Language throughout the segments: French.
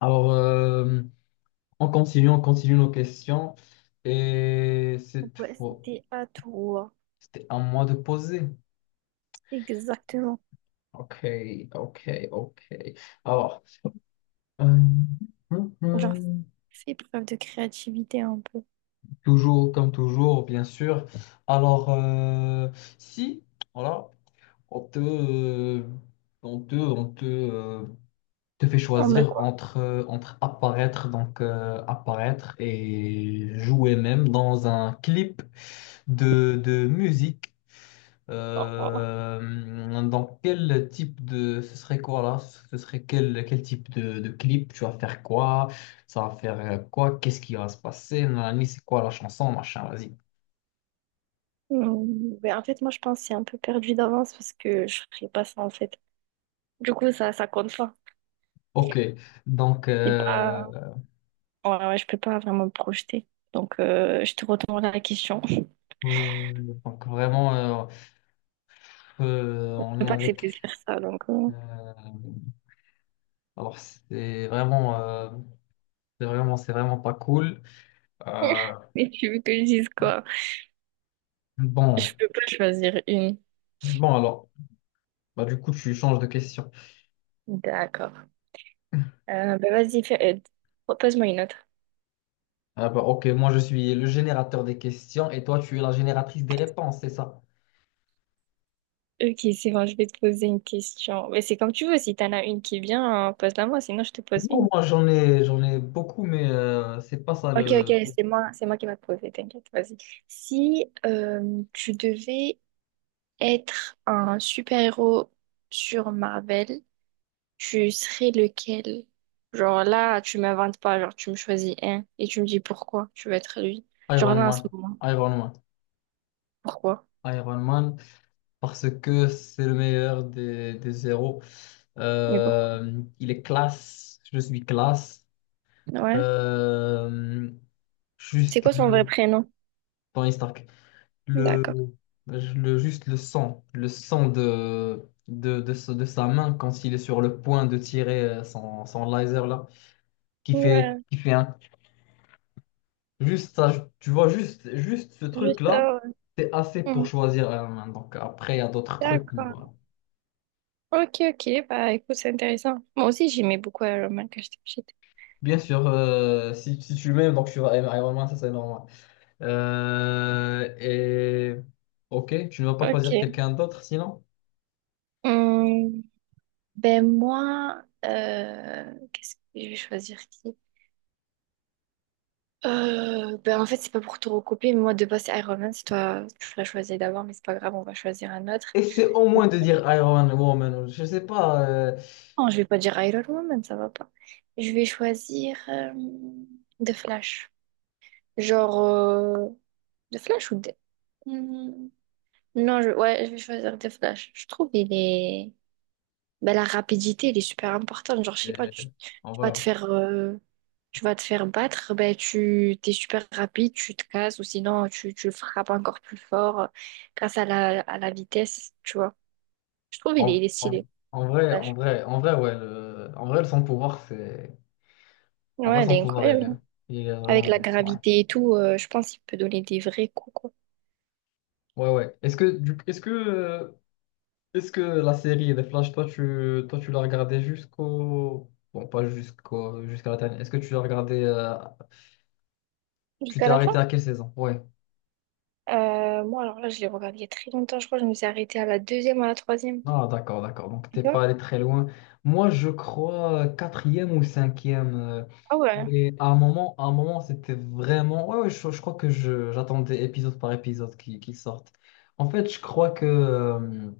Alors, euh, on continue nos questions. Et cette Ouais, fois, c'était à toi. c'était à moi de poser. Exactement. Ok, ok. Alors, euh, hum, Genre, hum, fais preuve de créativité un peu. toujours comme toujours, bien sûr. Alors, si, voilà, on te, euh, on te, on te, euh, te fait En me choisir quoi? entre, entre apparaître, apparaître et jouer même dans un clip de musique. Oh, voilà. Dans quel type de... Ce serait quoi là? Ce serait quel type de clip? Tu vas faire quoi? Ça va faire quoi? Qu'est-ce qui va se passer? Nanani, c'est quoi la chanson? Machin, vas-y. En fait, moi, je pense que c'est un peu perdu d'avance parce que je ferais pas ça, en fait. Du coup, ça compte pas. Ok, donc, C'est euh, pas... Ouais, ouais, je peux pas vraiment me projeter. Donc, je te retourne la question. donc vraiment, Je on peux est pas avec... accepter de faire ça, donc... euh, alors, c'est vraiment, c'est vraiment pas cool. Euh, Mais tu veux que je dise quoi? bon, Je peux pas choisir une. bon alors, bah, du coup, tu changes de question. D'accord. Vas-y, propose-moi une autre. Ah bah, ok, moi je suis le générateur des questions et toi tu es la génératrice des réponses, c'est ça? Ok, c'est bon, je vais te poser une question. Mais c'est comme tu veux, si t'en as une qui est bien, pose-la moi, sinon je te pose Non, une. J'en ai beaucoup, mais c'est pas ça Ok, ok, le. c'est moi qui vais te poser, t'inquiète, vas-y. Si tu devais être un super-héros sur Marvel, tu serais lequel? Genre là, tu m'inventes pas, genre tu me choisis un et tu me dis pourquoi tu veux être lui. Genre Iron là, en ce Man. moment, Iron Man. pourquoi? Iron Man, parce que c'est le meilleur des zéros. Mais pourquoi? Il est classe, je suis classe. Ouais. Euh, C'est juste quoi son vrai le prénom? Tony Stark. le, D'accord. le sang, le sang de sa main quand il est sur le point de tirer son laser là, Ouais, qui fait un, juste ça, tu vois, juste ce truc juste là, ça, ouais. c'est assez pour Hmm. choisir la main. Donc après, il y a d'autres trucs. Voilà. D'accord. Ok, ok, bah écoute, c'est intéressant. Moi aussi, j'aimais beaucoup Iron Man quand j'étais petite. Bien sûr, si tu m'aimes, donc tu vas aimer Iron Man, ça c'est normal. Et ok, tu ne vas pas choisir Ok. quelqu'un d'autre sinon? Hum, ben moi, qu'est-ce que je vais choisir qui? En fait, c'est pas pour te recopier, mais moi de base, c'est Iron Man, c'est toi, tu l'as choisi d'abord, mais c'est pas grave, on va choisir un autre. Essaie au moins de dire Iron Woman. Je sais pas. Non, je vais pas dire Iron Woman, ça va pas. Je vais choisir The Flash. Genre, The Flash ou The... Hmm. Non, je... ouais, je vais choisir The Flash. Je trouve il est... ben, la rapidité, elle est super importante. Genre, je sais euh, pas, tu, en tu vas vrai, te faire, tu vas te faire battre, ben, tu t'es super rapide, tu te casses, ou sinon tu, tu le frappes encore plus fort grâce à la vitesse, tu vois. Je trouve en, il est stylé. en- en vrai, en Flash. vrai, en vrai, ouais. En vrai, son pouvoir, c'est. En vrai, Ouais, elle son est pouvoir, incroyable, hein. il est Avec la vraiment. Ouais, gravité et tout, je pense qu'il peut donner des vrais coups, quoi. Ouais. Est-ce que, est-ce que la série des Flash, toi, tu l'as regardée jusqu'au... Bon, pas jusqu'au, jusqu'à la dernière. Est-ce que tu l'as regardée... tu Jusqu'à t'es la arrêté fin. à quelle saison? Ouais. Moi, alors là, je l'ai regardé il y a très longtemps, je crois. Que Je me suis arrêtée à la deuxième, à la troisième. Ah, d'accord. Donc, Tu t'es pas vois? allé très loin. Moi, je crois quatrième ou cinquième. Euh, Ah ouais. et à un moment, c'était vraiment... je crois que j'attendais épisode par épisode qui sortent. En fait, je crois que...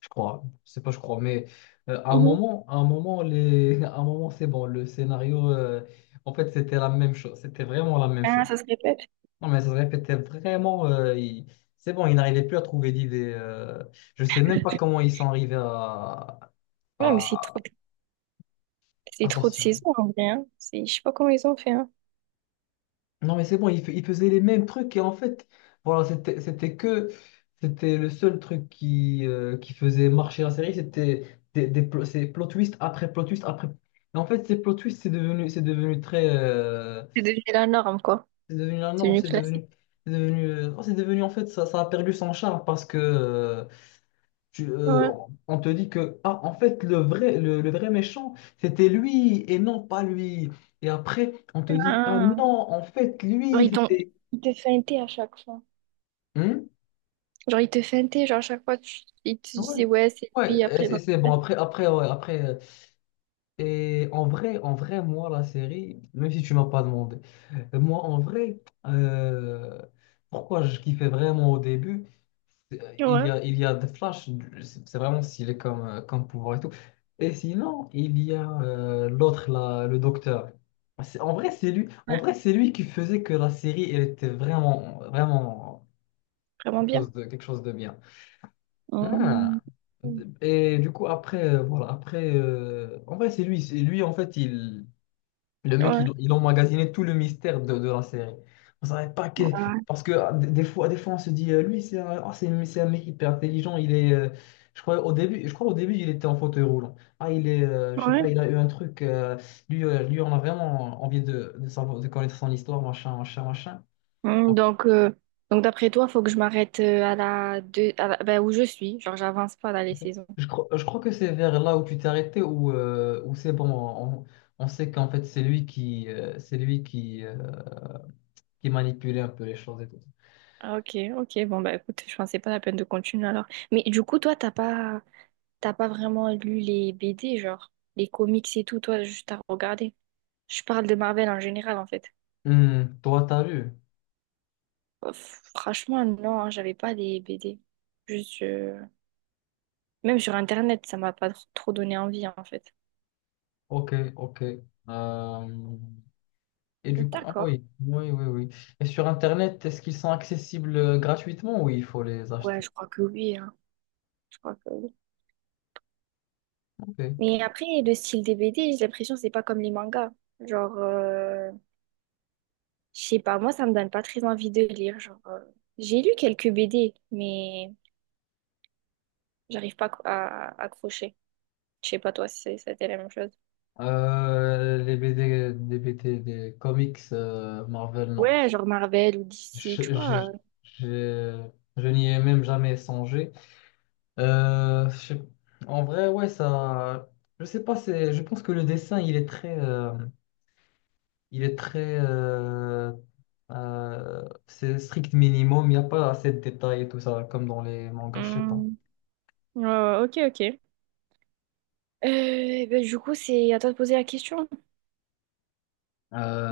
je crois, je sais pas, je crois, mais Mhm. À un moment, les... à un moment, c'est bon, le scénario, en fait, c'était la même chose, c'était vraiment la même Ah, chose. ça se répète. Non, mais ça se répétait vraiment, c'est bon, ils n'arrivaient plus à trouver d'idées. Euh, je sais même pas comment ils sont arrivés Ouais, mais c'est trop. à, C'est à trop de sortir. saisons en vrai, hein. C'est, je sais pas comment ils ont fait, hein. Non, mais c'est bon, il faisait les mêmes trucs et en fait, voilà, c'était que, c'était le seul truc qui faisait marcher la série, c'était c'est plot twist après plot twist après. Et en fait, ces plot twists, c'est devenu très. Euh, C'est devenu la norme, quoi. c'est devenu la C'est norme, devenu c'est devenu. classique. C'est devenu, c'est devenu, en fait, ça a perdu son charme parce que Ouais. on te dit que, ah, en fait, le vrai méchant, c'était lui et non pas lui. Et après, on te dit, ah Ah. non, en fait, Genre, lui, ils t'ont... c'était. Ils te feintaient à chaque fois. Hmm. Genre, ils te feintaient, genre, à chaque fois, tu... ils te Ouais, disaient, ouais, c'est lui, ouais, et après, c'est non. c'est bon. Ouais, après. Euh, et en vrai, moi, la série, même si tu m'as pas demandé, euh, moi, en vrai, euh, pourquoi je kiffais vraiment au début, c'est, Ouais. Il y a des flashs, c'est vraiment stylé comme, comme pouvoir et tout. Et sinon, il y a l'autre, là, le docteur. En vrai, c'est lui, en Ouais. vrai, c'est lui qui faisait que la série, elle était vraiment Vraiment bien. Quelque chose de bien. Ah. Mmh. Et du coup, en vrai, c'est lui, en fait, le mec, Ouais. Il emmagasinait tout le mystère de la série. On savait pas que, Ouais. parce que ah, des fois, on se dit, lui, c'est un, ah, c'est un mec hyper intelligent, je crois, au début, il était en fauteuil roulant. Ah, il est, je sais pas, Ouais. il a eu un truc, lui, on a vraiment envie de savoir, de connaître son histoire, machin, machin, machin. Mmh, donc, euh, donc d'après toi, faut que je m'arrête à la deux, à la- ben, où je suis. Genre, j'avance pas dans les saisons. Je crois que c'est vers là où tu t'es arrêté, où c'est bon, on sait qu'en fait c'est lui qui, qui manipulait un peu les choses et tout. Ah, ok, ok. Bon, bah écoute, je pensais pas la peine de continuer alors. Mais du coup, toi, t'as pas vraiment lu les BD, genre les comics et tout, toi, juste à regarder. Je parle de Marvel en général, en fait. Hmm, toi, t'as lu. Franchement, non, hein, j'avais pas les BD. Juste, même sur Internet, ça m'a pas trop donné envie, hein, en fait. Ok, ok. Euh, et du coup, ah D'accord. Oui. Et sur Internet, est-ce qu'ils sont accessibles gratuitement ou il faut les Ouais, acheter? je crois que oui, hein. Je crois que oui. Ok. Mais après, le style des BD, j'ai l'impression que c'est pas comme les mangas. Genre, je sais pas, moi, ça me donne pas très envie de lire. Genre, j'ai lu quelques BD, mais j'arrive pas à accrocher. Je sais pas, toi, si c'était la même chose. Les BD, des BD, des comics Marvel, non. Ouais, genre Marvel ou DC, tu Je, je, vois. je, je n'y ai même jamais songé. Euh, je sais- En vrai, ouais, ça. Je sais pas, c'est. Je pense que le dessin, il est très. Euh, il est très. C'est strict minimum. Il n'y a pas assez de détails et tout ça, comme dans les mangas, je sais pas. Hmm. Ouais, ok, ok. Du coup, c'est à toi de poser la question,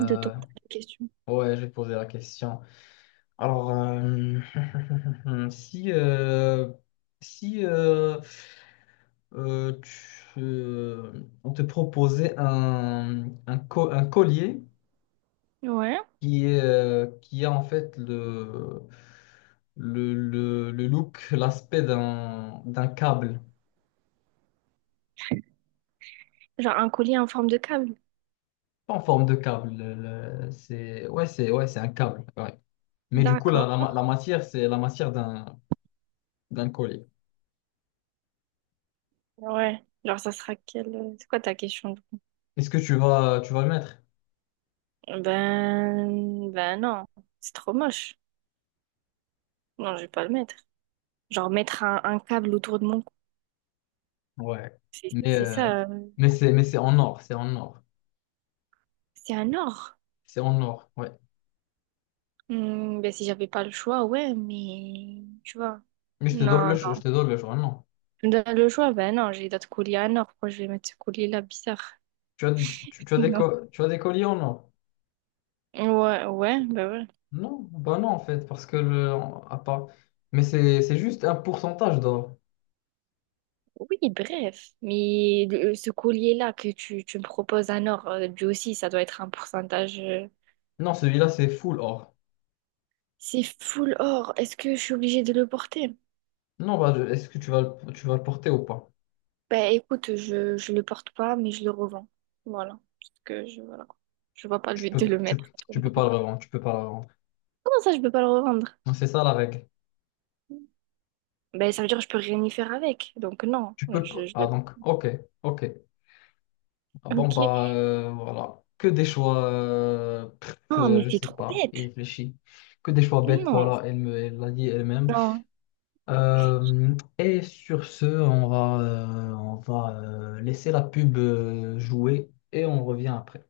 de tourner la question. Ouais, j'ai posé la question. Alors, si. Si. euh, euh, tu- euh, On te proposait un collier Ouais. qui est, qui a en fait le look, l'aspect d'un d'un câble. Genre un collier en forme de câble. Pas en forme de câble. C'est, ouais, c'est un câble. Ouais. Mais du coup, D'accord. la matière, c'est la matière d'un d'un collier. Ouais. Genre, ça sera quelle... C'est quoi ta question? Du coup, Est-ce que tu vas le mettre? ben... Ben non, c'est trop moche. Non, je vais pas le mettre. Genre mettre un câble autour de mon cou. Ouais. C'est Mais, c'est ça. Mais c'est en or. C'est en or. C'est un or. C'est en or. Ouais. Hmm, ben si j'avais pas le choix, ouais, mais... Tu vois. Mais je te donne Non, je te donne le choix. Non. dans le choix, ben non, j'ai d'autres colliers à nord. Pourquoi je vais mettre ce collier-là bizarre? Non. Tu as des colliers en or. Ouais, ouais, ben ouais. Non, bah non en fait, parce que le... à part... Mais c'est juste un pourcentage d'or. Oui, bref. Mais ce collier-là que tu me proposes à nord, lui aussi, ça doit être un pourcentage. Non, celui-là c'est full or. C'est full or. Est-ce que je suis obligée de le porter? Non, est-ce que tu vas le porter ou pas? Ben écoute, je le porte pas, mais je le revends. Voilà. Parce que je, voilà. Je vois pas le Tu but peux de le tu, mettre. tu Comment peux pas le revendre, tu peux pas le revendre. ça, je peux pas le revendre? Non, c'est ça la règle. Ben ça veut dire que je peux rien y faire avec. Donc non, Tu peux pas. je... Ah donc, ok, ok. Ah bon Ok. bah voilà. Que des choix pff, Non, mais je c'est sais trop pas, il bête. réfléchit. Que des choix bêtes, Non, voilà, elle l'a dit elle-même. non. Et sur ce, on va laisser la pub jouer et on revient après.